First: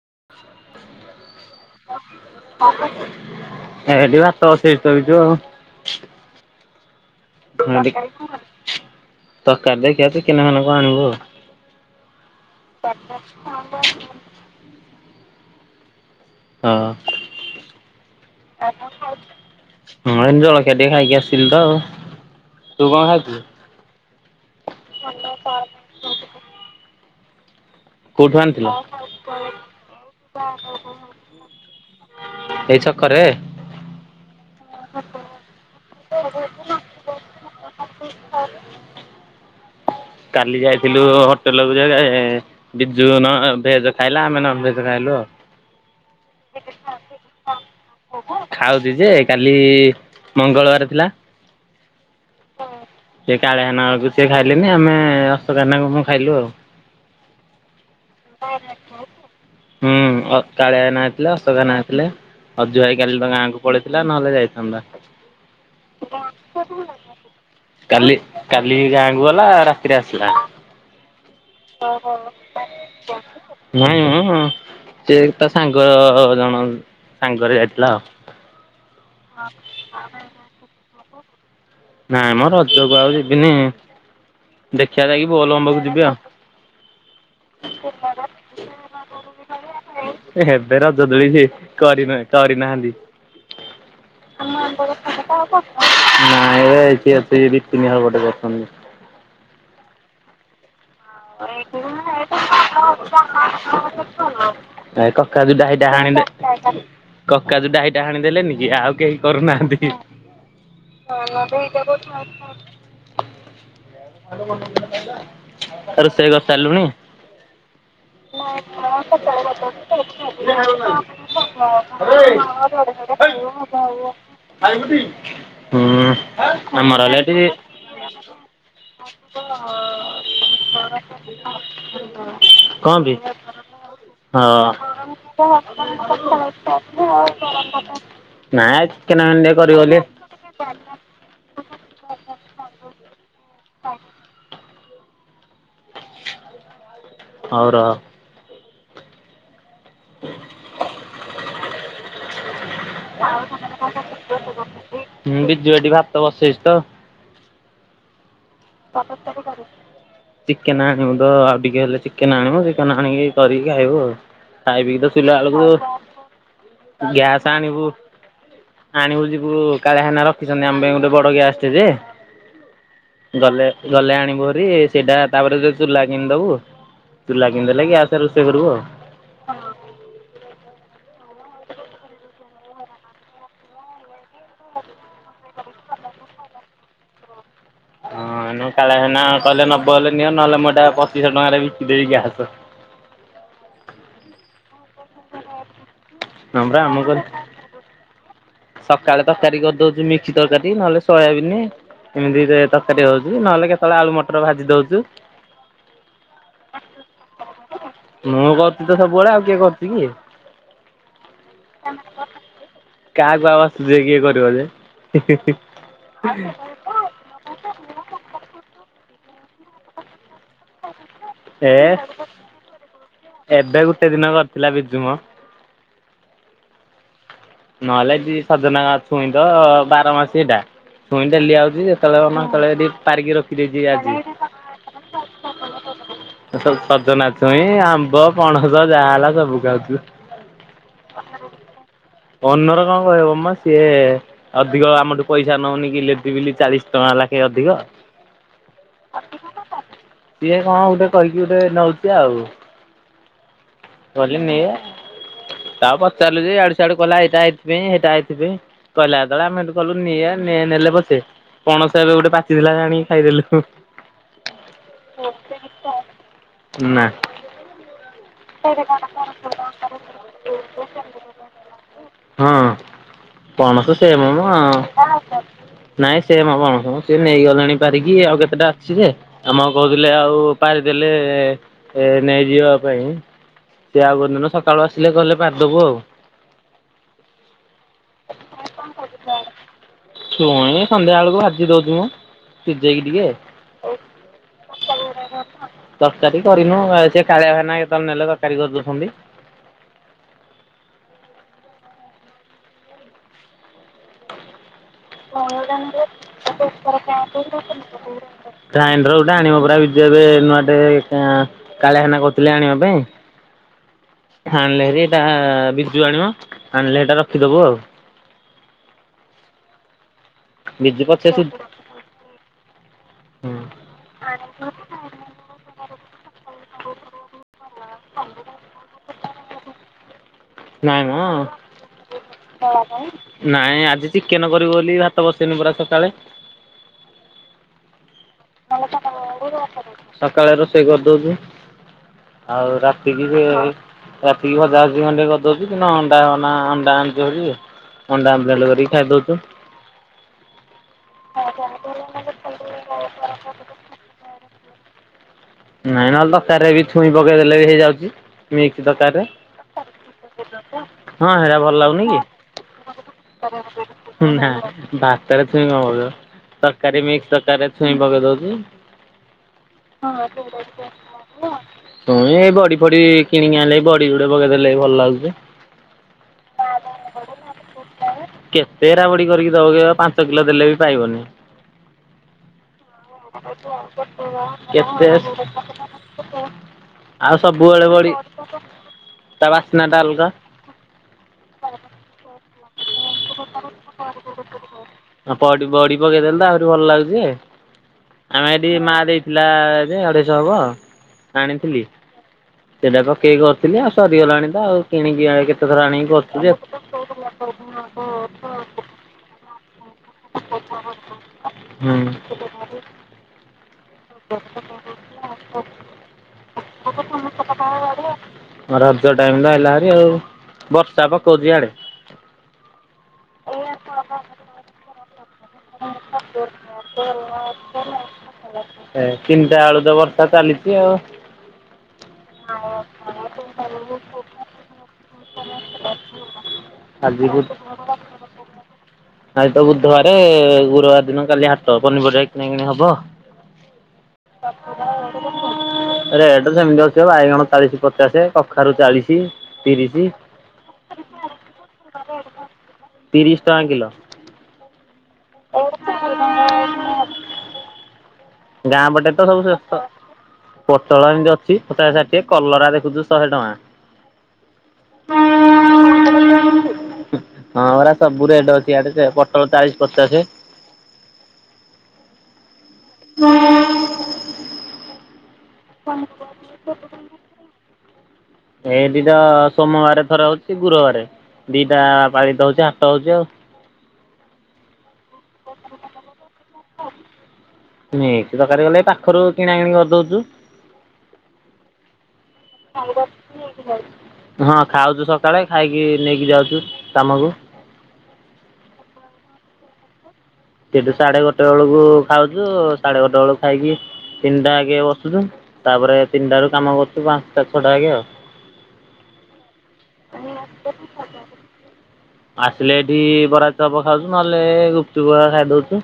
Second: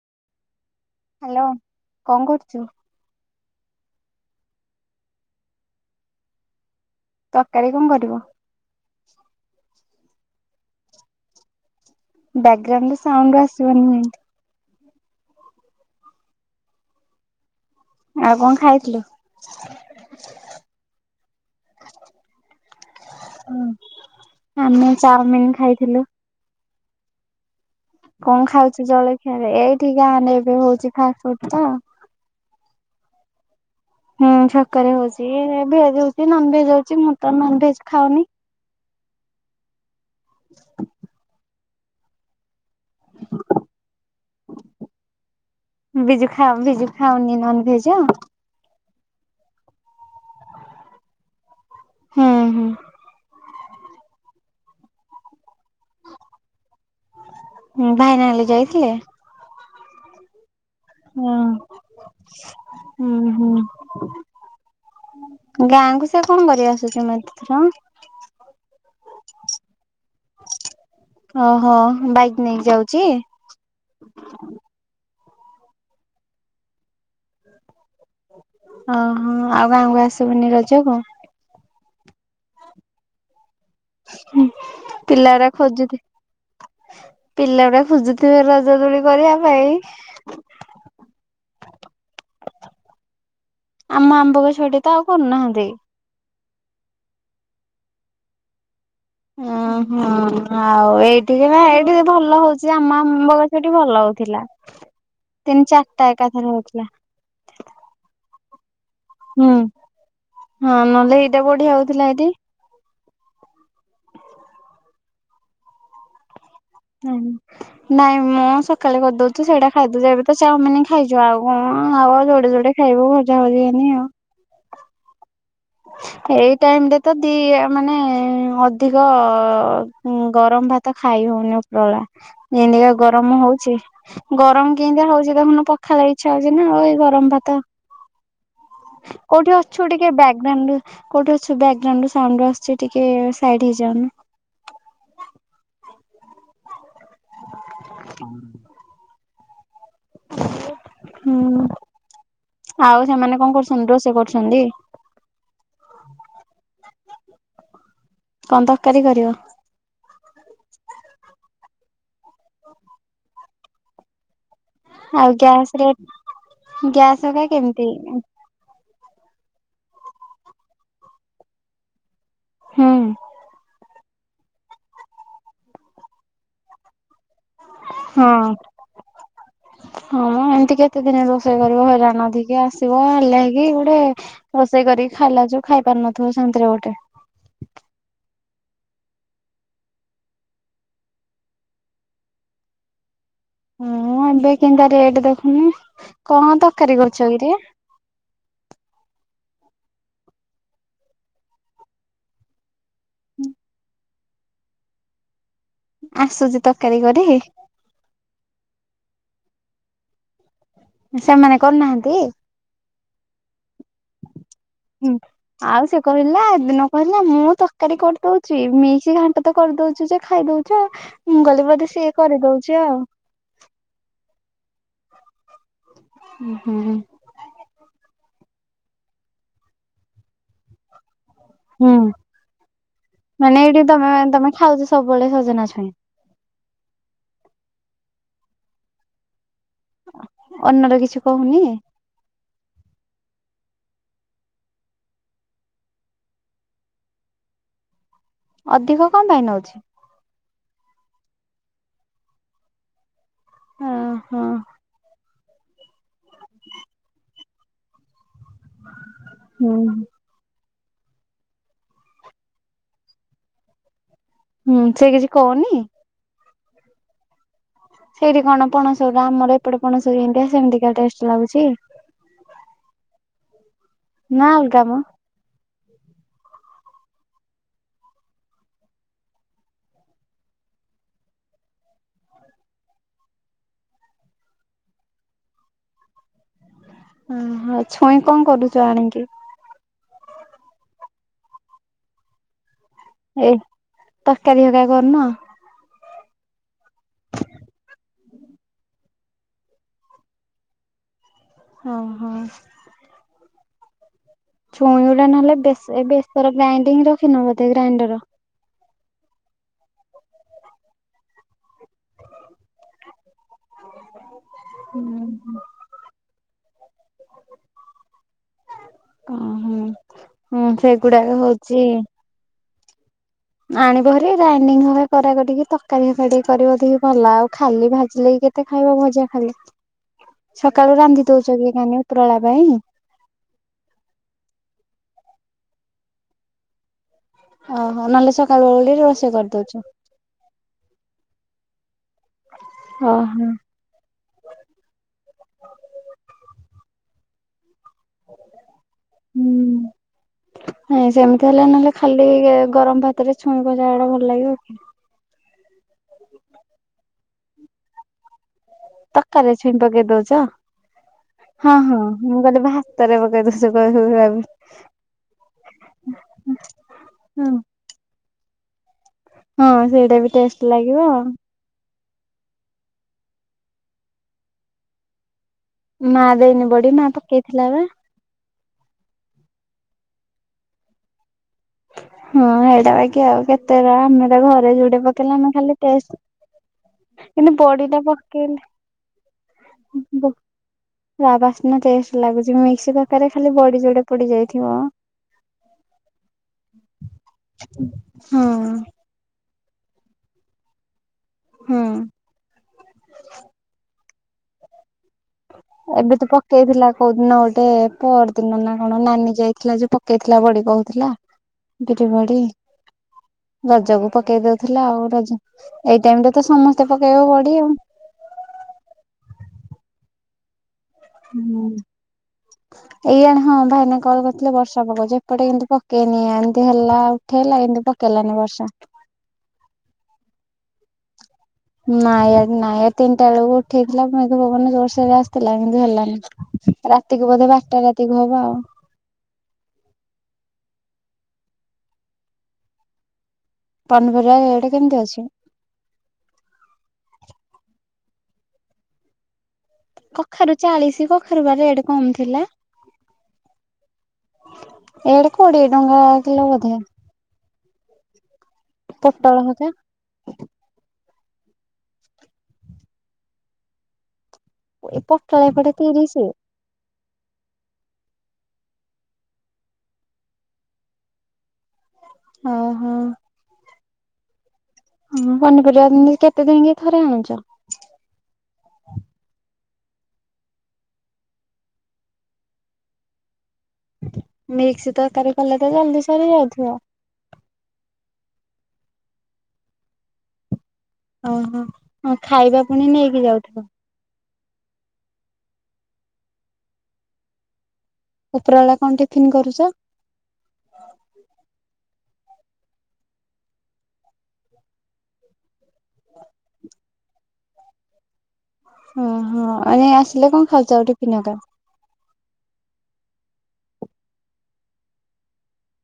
[inaudible] Hello କଣ କରୁଛୁ? ଏଇଠି ଭାତ ବସେଇ ଶୋଇଚୁ ଆଉ। ତ ତରକାରୀ କଣ କରିବ? କରିଦେଇ ସେଇ ଚିକେନ ଫିକେନ କଣ ଆଣିବୁ ଆଉ। ବ୍ୟାକଗ୍ରାଉଣ୍ଡ ସାଉଣ୍ଡ ଆସିବନି ଯେମିତି। ହଁ। ଆଉ ଆଉ କଣ ଖାଇଥିଲୁ? ଖାଇଥିଲୁ ହଁ ଏମିତି ଜଳଖିଆ ଟିକେ ଖାଇକି ଆସିଥିଲି ତ ଆଉ ତୁ ଆମେ କଣ ଚାଉମିିନ ଖାଇଥିଲୁ? କୋଉଠୁ କଣ ଆଣିଥିଲୁ? ଖାଉଚୁ ଜଳଖିଆ ରେ ଏଇଠି ବାହାରେ ହଉଛି ଫାଷ୍ଟ ଫୁଡ ତ ଏଇ ଛକ ରେ ହୁଁ ଛକରେ ହଉଛି ଏବେ ଭେଜବି ନନଭେଜ୍ ହଉଛି ନନଭେଜ [unintelligible] କାଲି ଯାଇଥିଲୁ ହୋଟେ ଲ ଜାଗା ଏ ବିଜୁ ନ ଭେଜ୍ ଖାଇଲା ଆମେ ନନ୍ ଭେଜ୍ ଖାଇଲୁ ଆଉ। ବିଜୁ ଖା ବିଜୁ ଖାଉନି ନନଭେଜ୍। ଖାଉଚି ଯେ କାଲି ମଙ୍ଗଳବାର ଥିଲା। ହୁଁ, ହୁଁ। ସେ କାଳିଆ ନାକୁ ସିଏ ଖାଇଲେନି ଆମେ ଅଃ ହୁଁ ଭାଇନା ହେଲେ ଯାଇଥିଲେ। ହୁଁ, ଅ କାଳିଆ ନା ଥିଲେ ହଁ ଅଶୋକା ନା ଥିଲେ, ଅଜୁ ଭାଇ କାଲି ହୁଁ ତାଙ୍କ ହୁଁ ଗାଁକୁ ପଳେଇଥିଲା ନହେଲେ ଗାଁକୁ ସେ ଯାଇଥାନ୍ତା। କଣ କରି ଆସୁଛି ମତେ ଥର କାଲି କାଲି ଗାଁକୁ ଗଲା ରାତିରେ ଆସିଲା, ଓହୋ ବାଇକ ନେଇକି ଯାଉଛି ନାହିଁ ଉଁ, ଉଁ, । ସିଏ ତା ସାଙ୍ଗ ଜଣ ସାଙ୍ଗରେ ଯାଇଥି ଓହୋ ଆଉ ଗାଁକୁ ଆସିବୁନି ରଜକୁ? ନାଇଁ ମୋ ରଜକୁ ଆଉ ଯିବିନି। ହୁଁ ଦେଖିବା ଯାଇକି ପିଲା ଗୁଡା ବୋଲବମକୁ ଖୋଜୁଥି, ଯିବି ଆଉ। ପିଲା ଗୁଡା ଖୋଜୁଥିବେ ରଜ ଦୋଳି କରିବା ପାଇଁ। କରିନେ କରି ନାହାନ୍ତି। ଆମ ଆମ୍ବ ଗଛ ଆଡେ ତ ଆଉ କରୁନାହାନ୍ତି। ନାଇଁ ଏବେ ଏଇଠି ଅଛି ଏଇ ଦି ତିନି ହବ ଗୋଟେ ଗଛ ନେଇ [inaudible] ଅଁ, ହଁ, ଆ ଆମ ଆମ୍ବ ଗଛଟି ଭଲ ହଉଥିଲା। ଏ କକା ଯୋଉ ତିନି ଡାହି ଡାହା ଚାରିଟା ହାଣିଲେ ଏକାଥରେ ହଉଥିଲା କକା ଯୋଉ ଡାହିଟା ହାଣି ଦେଲେନି କି ଆଉ କେହି ହୁଁ କରୁନାହାନ୍ତି କି? ହଁ ନହେଲେ ଏଇଟା ବଢିଆ ହଉଥିଲା ଏଇଠି। [inaudible] ଆରେ ସେ ଗ ନାହିଁ, ନାଇଁ ମୁଁ ସକାଳେ କରିଦଉଛି ସେଇଟା ଖାଇଦଉଚି, ଏବେ ତ ଚାଉମିନ ଖାଇଚୂ ଆଉ କଣ ଆଉ ବା ଯୋଡେ ଯୋଡେ ଖାଇବୁ ଭଜା ଭଜି ଘେନି ଆଉ। ହୁଁ ଏଇ ଟାଇମ୍ ରେ ଆମର ତ ହେଲେ ଦି ଏଠି ଆ, ମାନେ ଅଧିକ ଉଁ, ଗରମ ଭାତ ତ ଖାଇ ହଉନି ଉପରଳା, ଯେମତିକା କଣ ବି ଗରମ ହଉଛି ହଁ। ଗରମ କେମିତିକା ହଉଛି ଦେଖୁନୁ ପଖାଳ ଇଚ୍ଛା ହଉଛି ନା, ଆଉ ଏଇ ଗରମ ଭାତ, ନାଇଁ ଚିକେନ ଫିକେନ ଟିକେ କୋଉଠି କରିବି ଅଛୁ ବୋଲି ଟିକେ ବ୍ୟାଗ୍ ଗ୍ରାଉଣ୍ଡୁ, କୋଉଠି ଅଛୁ ବ୍ୟାଗ୍ ଗ୍ରାଉଣ୍ଡ ରୁ ସାଉଣ୍ଡ ଆସୁଛି ଟିକେ ସାଇଟ୍ ହେଇଯାଉନୁ। ହଉ ରହ। ହୁଁ। ଆଉ ସେମାନେ କଣ କରୁଛନ୍ତି, ରୋଷେଇ କରୁଛନ୍ତି? ମୁଁ ବିଜୁ ଏଠି ଭାତ କଣ ତରକାରୀ କରିବ? ଚିକେନ୍ ଆଣିବୁନ୍ ତ ଆଉ ଟିକେ ହେଲେ ଚିକେ ଚିକେନ ଆଣିବ ଚିକେନ ଆଣିକି କରିଛି ଖାଇବୁ ଆଉ। ଖାଇ ପିଇକି ତ ଆଉ ଶୋଇଲା ଗ୍ୟାସ ରେ ବେଳକୁ ଗ୍ୟାସ ହକା ଗ୍ୟାସ୍ ଆଣିବୁ କେମିତି ଆଣିବୁ ଯି ଓ କାଳେ ହେନା ରଖିଛନ୍ତି ଆମ ପାଇଁ ଗୋଟେ ବଡ ଗ୍ୟାସ୍ ଟେ ଯେ ହୁଁ। ଗଲେ ଗଲେ ଆଣିବୁଭାରି ସେଇଟା ତାପରେ ତା ଚୁଲା କିଣିଦବୁ ଚୁଲା କିଣିଦେଲେ ଗ୍ୟାସରେ ହଁ ରୋଷେଇ କରିବୁ ଆଉ। ହଁ ମ ଏମିତି କେତେ ଦିନ ରୋ କରିବ ହଇରାଣ ଅଧିକା ଆସିବ ହେଲାକି ଗୋଟେ ରୋଷେଇ କରିକି ଖାଇଲା ବେଳେ ଯୋଉ ଖାଇ ପାରୁନଥିବ ଶାନ୍ତି ରେ ଗୋଟେ। ହଁ କାଳିଆ ନନା କହିଲେ ନବ ହେଲେ ନିଅ ନହେଲେ ମୁଁ ଏଟା ପଚିଶହ ଟଙ୍କାରେ ବିକିଦେବି ଗ୍ୟାସ୍। ହଁ ଏବେ କେମିତିଆ ରେଟ୍ ଦେଖୁନୁ। କଣ ହଁ ପରା ତରକାରୀ ମୁଁ କହିଲି କରିଛ କି ରେ? ସକାଳେ ତରକାରୀ କରିଦଉଛି ମିକ୍ସି ତରକାରୀ ନହେଲେ ସୋୟାବିିନ ଏମିତି କାଟି ଦଉଛି ନହଲେ କେତେଳେ ଆଳୁ ମ ଭାଜି ଦଉଛୁ। ଆସୁଛି ତରକାରୀ କରି? ମୁଁ କରୁଛି ତ ସବୁବେଳେ ଆଉ କିଏ କରୁଛି କି? ସେମାନେ କରୁନାହାନ୍ତି? ରୋଷେଇ କିଏ କରିବ ଯେ। ହୁଁ ଆଉ ସେ କହିଲା ସେଦିନ କହିଲା ମୁଁ ତ ତରକାରୀ କରିଦଉଛି ମିକ୍ସ ଘାଣ୍ଟ ତ କରିଦଉଛି ଯେ ଖାଇଦଉଛୁ ଆଉ ମୁଁ କହିଲି ଏ ବୋଧେ ସିଏ କରିଦଉଛି ଆଉ। ଏବେ ଗୋଟେ ଦିନ କରିଥିଲା ବିଜୁ ମ ହୁଁ ହୁଁ। ନ ହେଲେ ଯିଏ ସଜନା ଛୁଇଁର ତ ବାର ମାସି ସେଇଟା। ହୁଁ ପାରିକି ମାନେ ରଖିଦେଇଛି ଏଇଠି ତମେ ଆଜି। ତମେ ଖାଉଛ ସବୁବେଳେ ସଜନା ଛୁଇଁ। ସଜନାଛଇଁ ଆମ୍ବ ପଣସ ଯାହା ହେଲା ସବୁ। ଖାଉଛୁ। ଅନର କିଛି କହୁନି? ୱନର କଣ କହିବ ମ ସିଏ ଅଧିକ ଆମଠୁ ପଇସା ନଉନି କି ଇଲେକ୍ଟ୍ରି ବିଲ୍ ଚାଳିଶ ଟଙ୍କା ଲେଖା ଅଧିକ। ଅଧିକ କଣ ପାଇଁ ନଉଛି? ସିଏ କଣ ଗୋଟେ କହିକି ଗୋଟେ ନଉଛି ଆଉ। ହଁ ହଁ। ଗଲିନି। ତାକୁ ପଚାରିଲୁ ଯେ ଏଆଡୁ ସେଆଡୁ କହିଲା ଏଇଟା ଏଇଥିପାଇଁ ହେଇଟା ହେଇ ପାଇଁ କହିଲା ଯେତେବେଳେ ଆମେ ହୁଁ କହିଲୁ ନେ ନେ ନେଲେ ବସେ ପଣସ ଏବେ ଗୋଟେ ପାଚିଥିଲା ଯେ ଆଣିକି ଖାଇଦେଲୁ। ହୁଁ ସେ କିଛି କହୁନି। ନା ସେଇଠି କଣ ପଣସଉରା ଆମର ଏପଟେ ପଣସ ଯେମିତିଆ ସେମିତିକା ଟେଷ୍ଟ ଲାଗୁଛି ହଁ ପଣସ ସେମ ମ ନା ଅଲଗା ହଁ। ନାଇଁ ସେଇ ମ ପଣସ ମ ସେ ନେଇଗଲେଣି ପାରିକି ଆଉ କେତେଟା ଅଛି ଯେ ଆମ କହୁଥିଲେ ଆଉ ପାରିଦେଲେ ନେଇଯିବା ପାଇଁ। ସେ ଆଉ କଉଦିନ ସକାଳୁ ଆସିଲେ ଗଲେ ପାରିଦବୁ ଆଉ। ଅ ହଁ ଛୁଇଁ କଣ କରୁଚ ଆଣିକି? ଛୁଇ ସନ୍ଧ୍ୟା ବେଳକୁ ଭାଜି ଦଉଚି ମୁଁ। ଏ ତରକାରୀ ହରିକା କରୁନ। ତରକାରୀ କରିନୁ ସେ କାଳିଆ ଭାଇନା ନେଲେ ତରକାରୀ କରି ଦେଉଛନ୍ତି। ଓହୋ ଛୁଇଁ ଗୁଡା ନହେଲେ ବେଶ ବେଶର ଗ୍ରାଇଣ୍ଡିଙ୍ଗ ରଖିନ ବୋଧେ ଗ୍ରାଇଣ୍ଡର ଗ୍ରାଇଣ୍ଡର ଗୋଟେ ଆଣିବା ପୁରା ବିଜୁ ଏବେ ନୂଆ ଟେ କାଳିଆନା କହୁଥିଲେ ଆଣିବା ପାଇଁ। ଆଣିଲେ ହେଇଟା ବିଜୁ ଆଣିବ ଆଣିଲେ ଏଇଟା ରଖିଦବୁ ଆଉ। ଓହୋ ହୁଁ ବିଜୁ ପଛେ ସେଗୁଡାକ ସୁ ହଉଚି ହୁଁ ଆଣିବଭାରି ଗ୍ରାଇଣ୍ଡିଙ୍ଗ ହକା କରିକି ଟିକେ ତରକାରୀ ହେକା ଟିକେ କରିବ ଅଧିକ କଣ ଲା ଖାଲି ଭାଜିଲେବି କେତେ ଖାଇବ ଭଜା। ହାଲୋ ନାଇଁ ପାଇଁ? ମ ନାଇଁ ଆଜି ଚିକେନ କରିବୁ ବୋଲି ଭାତ ବସ ତିନିବେଳା ସକାଳେ ଓହୋ ନହଲେ ସ ଖାଇବ ବୋଲି ରୋଷେଇ ଚା ସକାଳେ ରୋଷେଇ କରିଦେଇଚୁ। ଆଉ ରାତିକି ଓହୋ। ରାତିକି ଭଜା ଭୁଜି କଁଟିକିଏ କରିଦଉଛି ଦିନ ଅଣ୍ଡା ଅନା ଅଣ୍ଡା [unintelligible] କରିକି ଖାଇଦଉଛୁ ହଁ ନାଇଁ ସେମିତି ହେଲେ ନହେଲେ ଖାଲି ଗରମ ଭାତ ରେ ଛୁଇଁ ଭଜା ଟା ଭଲ ଲାଗିବ କି? ନାଇଁ ନହେଲେ ତକାରୀରେ ବି ଛୁଇଁ ପକେଇ ଦେେଲେ ବି ହେଇଯାଉଛି। ମିସ୍କ ତକାରୀ ରେ ତରକାରୀରେ ଛୁଇଁ ପକେଇ ଦଉଛ? ହଁ ହେରା ଭଲ ହଁ ଲାଗୁନି କି? ମୁଁ କହିଲି ଭାତରେ ପକେଇ ଦଉଛ କହିବି ହଁ ହୁଁ ହଁ ସେଇଟା ବି ଟେଷ୍ଟ ଲାଗିବ [unintelligible] ଶୁଣି ଏଇ ବଡି ଫଡି କିଣିକି ଆଣିଲେ ବଡିୁଡି ପକେଇଦେଲେ ଭଲ ଲାଗୁଛି। ମା ଦେଇନି ବଡ଼ି ମା ପକେଇଥିଲା ବା ତେରା ବଡି କରିକି ଦବକ ପାଞ୍ଚ କିଲୋ ଦେଲେ ବି ପାଇବନି। ହଁ ସେଇଟା ବାକି ଆଉ କେତେଟା ଆମେ ଘରେ ଯୋଉଡେ କେତେ ପେଇ ଆମେ ଖାଲି ଟେଷ୍ଟ ଆଉ କିନ୍ତୁ ସବୁବେଳେ ବଡି ଟା ତା ବାସ୍ନା ଟା ଅଲଗା ପକେଇଲେ ବାସ୍ନା ଟେଷ୍ଟ ଲାଗୁଛି। ମିକ୍ସ ତରକାରୀ ରେ ଖାଲି ବଡି ଯୋଡ଼େ ପଡି ଯାଇଥିବ। ବଡି ବଡି ପକେଇଦେଲେ ତ ଆହୁରି ଭଲ ଲାଗୁଛି ହଁ ଆମେ ଏଠି ମା ଦେଇଥିଲା ଟା ଏବେ ଅଢେଇଶହ ହବ ଅ ଆଣିଥିଲି ହଁ। ସେଟା ପକେଇକି କରିଥିଲି ଆଉ ସରିିଗଲାଣି ତ ଆଉ କିଣ କିଆକି କେତେ ଥର କରିଥିଲି ଆଉ ଏ ପର ଦିନ ନା କଣ ନାନୀ ଯାଇକି ଆଜି ପ ପକେଇଥିଲା ବଡି କହୁଥିଲା ବିରି ବଡି ରଜକୁ ପକେଇ ଦଉଥିଲା ଆଉ ରଜ ଏଇ ଟାଇମରେ ତ ସମସ୍ତେ ପକେଇବ ବଡି ଆଉ ହୁଁ ରଜ ଟାଇମ ଟା ଆଇଲା ଭାରି ଆଉ ବର୍ଷା ପକଉଛି ହୁଁ ଇଆଡେ। ଏଇ ଜଣେ ହଁ ଭାଇନା କଲ କରିଥିଲେ ବର୍ଷ ହବ ଯେ ଏପଟେ କିନ୍ତୁ ପକେଇନି ଏମିତି ହେଲା ଉଠେଇଲା କିନ୍ତୁ ପକେଇଲାନି ବର୍ଷା ଏ ତିନିଟା ବେଳୁ ତ ବର୍ଷା ଚାଲିଛି ଆଉ ନାଇଁ ନାଇଁ ତିନିଟା ବେଳକୁ ଉଠେଇଥିଲା ମେଘ ପବନ ଜୋରସୋର ରେ ଆସିଥିଲା କିନ୍ତୁ ହେଲାନି ଆଜି ରାତିକୁ ବୁ ବୋଧେ ବାରଟା ରାତିକୁୁ ହବ ଆଉ ଆଜି ତ ବୁଧବାରେ ଗୁରୁବାର ଦିନ କାଲି ହାଟ ପନିପରିବା କିଣା କିଣି ହବ ପନିପରିବା ରେଟ୍ କେମିତି ଅଛି? ରେଟ ସେମିତି ଅଛି ବାଇଗଣ ଚାଳିଶି ପଚାଶ କଖାରୁ ଚାଳିଶ ପ କଖାରୁ ଚାଳିଶ କଖାରୁ ବା ରେଟ କମି ଥିଲା। ତିରିଶ ଟଙ୍କା କିଲୋ ଏଡେ କୋଡ଼ିଏ ଟଙ୍କା କିଲୋ ବଧେ ଗାଁ ପଟେ ତ ସବୁ ଶସ୍ତା। ପୋଟୋଳ ଏମିତି ଅଛି ପଚାଶେ ଷାଠିଏ କଲରା ଦେଖୁଛୁ ଶହେ ଟଙ୍କା ପୋଟୋଳ ଏପଟେ ତିରିଶି ହଁ ପରା ସବୁ ରେଟ ଅଛି ଏଆଡେ ପୋଟଳ ଚାଳିଶ ପଚାଶ। ଓହୋ ପନିପରିବା କେତେ ଦିନି କି ଥରେ ଆଣୁଛ। ଏଇଠି ତ ସୋମବାର ଥରେ ହଉଛି ଗୁରୁବାର ଦିଟା ପାଳିତ ହଉଛି ହାଟ ହଉଛି ଆଉ ମିକ୍ସ ତ ତରକାରୀ କଲେ ତ ଜଲଦି ସରି ଯାଉଥିବ। ସେ ତରକାରୀ କଲେ ପାଖରୁ କିଣା କିିଣି କରିଦଉଚୁ। ଓହୋ ହଁ ଖାଇବା ପୁଣି ନେଇକି ଯାଉଥିବ ହଁ ଖାଉଛୁ ସକାଳେ ଖାଇକି ନେଇକି ଯାଉଛୁ କାମକୁ। ଉପର ବେଳା କଣ ଟିଫିନ୍ କରୁଛ। ସେଠୁ ସାଢେ ଗୋଟେ ବେଳକୁ ଖାଉଛୁ ସାଢେ ଗୋଟେ ବେଳକୁ ଖାଇକି ତିନିଟା ଆଙ୍କେ ବସୁଛୁ ତାପରେ ତିନିଟା ବେଳୁ କାମ କରୁଚୁ। ସେଠୁ ପାଞ୍ଚଟା ଛଅ ଟା ଯାକେ ଆଉ। ଓ ହୋ ଆସିଲେ କଣ ଖାଉଛ ଟିଫିନ୍ ହେରୀକା? ଆସିଲେ ଏଠି ବରା ଚପ ଖାଉଛୁ ନହେଲେ ଗୁପଚୁପ ହେରିକା ଖାଇଦଉଛୁ।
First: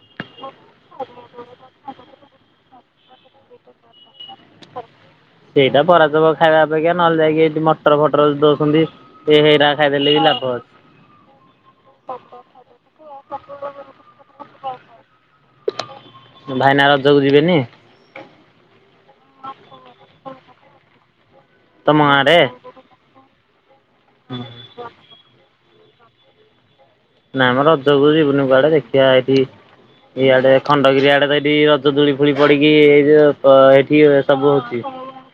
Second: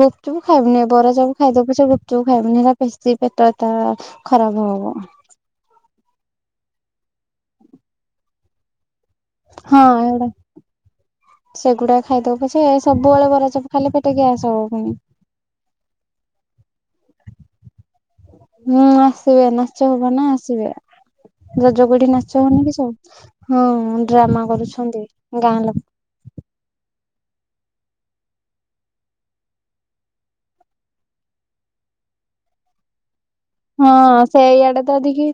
ଗୁପଚୁପ ଖାଇବନି ବରା ଚପ୍ ଖାଇଦବ ପଛେ ଗୁପଚୁପ ଖାଇବନି ହେରା ବେଶୀ ପେଟଟା ଖରାପ ହବ। ସେଇଟା ବରା ଚପ ଖାଇବା ଅପେକ୍ଷା ନହେଲେ ଯାଇକି ଏଇ ମଟର ଫଟର ଦ [unintelligible] ହଁ ଏଉଡା ସେଗୁଡା ଖାଇଦବ ପଛେ ସବୁବେଳେ ବରା ଚପ ଖାଇଲେ ପେଟ ଗ୍ୟାସ ହବ ପୁଣି। ଭାଇନା ରଜକୁ ଯିବେନି। ହଁ ଆସିବେ ନାଚ ହବ ନା ଆସିବେ ରଜ ତମ କୁ ଏଠି ଗାଁରେ? ନାଚ ହଉନି କି ସବୁ ହଁ ଡ୍ରାମା କରୁଛନ୍ତି ଗାଁ ଲୋକ [inaudible] ନାଇଁମ ରଜକୁ ଯିବୁନି କୁଆଡେ ଦେଖିବା ଏଇଠି ଇଆଡେ ଖଣ୍ଡଗିରି ଆଡେ ତ ଏଠି ରଜ ଦୋଳି ଫୋଳି ପଡିକି ଏଇ ଯଉ ହଁ ସେଇଆଡେ ତ ଅଧିକି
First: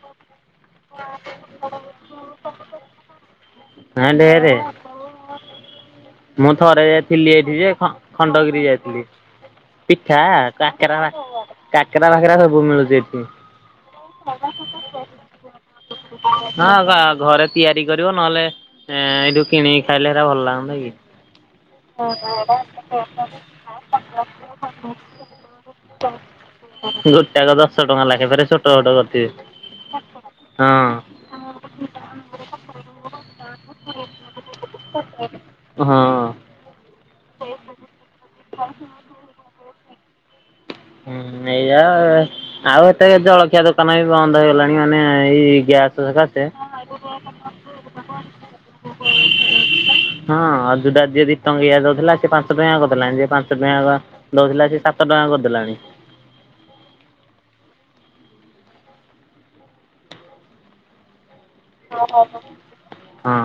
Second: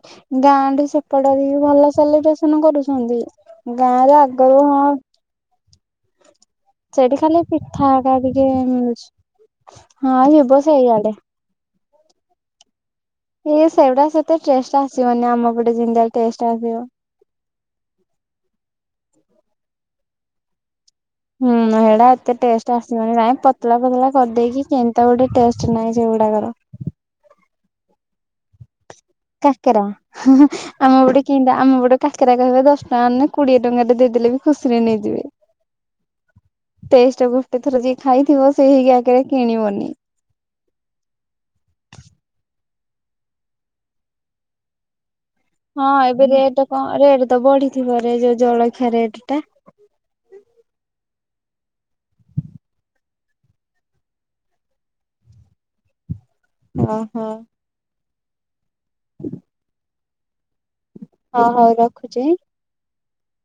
ଗାଁ ଠୁ ସେପଟେ ଭଲ ସେଲିବ୍ରେସନ କରୁଛନ୍ତି। ଛନ୍ତି। ହଁ ଗାଁରେ ଆଗ ଢେରେ। ରୁ ହଁ ମୁଁ ଥରେ ସେଇଠି ଯାଇଥିଲି ଖାଲି ଏଇଠି ଯେ ପିଠା ହେକା ଟିକେ ଖଣ୍ଡଗିରି ଯାଇଥିଲି ମିଳୁଛି। ପିଠା ହଁ ଯିବ କାକରା ସେଇଆଡେ କାକେରା ଫାକେରା ସବୁ ମିଳୁଛି ଏଠି। ଇଏ ସେଗୁଡା ସେତେ ଟେଷ୍ଟ ଆସିବନି ଆମ ପଟେ ଯେମିତିଆ ଟେଷ୍ଟ ଆସିବ। ହଁ ଘରେ ତିଆରି କରିବ ନହେଲେ ଏଇଠୁ କିଣିକି ଖାଇଲେ ହେରା ଭଲ ଲାଗୁନି କି ହୁଁ ହେଟା ଏତେ ଟେଷ୍ଟ ଆସିବନି ନାଇଁ ପତଳା ପତଳା କରିଦେଇକି କେମିତିଆ ଗୋଟେ ଟେଷ୍ଟ ନାହିଁ ସେଗୁଡାକର। ଏରା ଦଶ ଟଙ୍କା ଲାଖେ ଫେରେ ଛୋଟ ଛୋଟ କରୁ କାକେରା ଆମ ଗୋଟେ କେ ଆମ ଗୋଟେ କାକେରା କହିବା ଦଶ ଟଙ୍କା ନେ କୋଡିଏ ଟଙ୍କା ଟା ଦେଇଦେଲେ ବି ଖୁସିରେ ନେଇଯିବେ। ହଁ। ଯୋଉ ଗୋଟେ ଥର ଯିଏ ଖାଇଥିବ ସେଇ କାକରା କିଣିବନି। ହୁଁଁ ଏଇଆ ଆଉ ଏତେ ଜଳଖିଆ ଦୋକାନ ବି ବନ୍ଦ ହେଇଗଲାଣି ମାନେ। ଏଇ ଗ୍ୟାସ୍ ହଁ ଏବେ ସକାଶେ ରେଟ କଣ ରେଟ ତ ବଢିଥିବ ରେ ଯୋଉ ଜଳଖିଆ ରେଟ ଟା। ହଁ ଅଯୁଟା ଯିଏ ଦି ଟଙ୍କିଆ ଦଉଥିଲା ସେ ପାଞ୍ଚ ଟଙ୍କିଆ କରିଦେଲାଣି, ଯିଏ ପାଞ୍ଚ ଟଙ୍କା ଦଉଥିଲା ସେ ସାତ ଟଙ୍କା କରିଦେଲାଣି। ଅ ହ। [inaudible] ହ ହଉ ରଖୁଛି। ହଁ।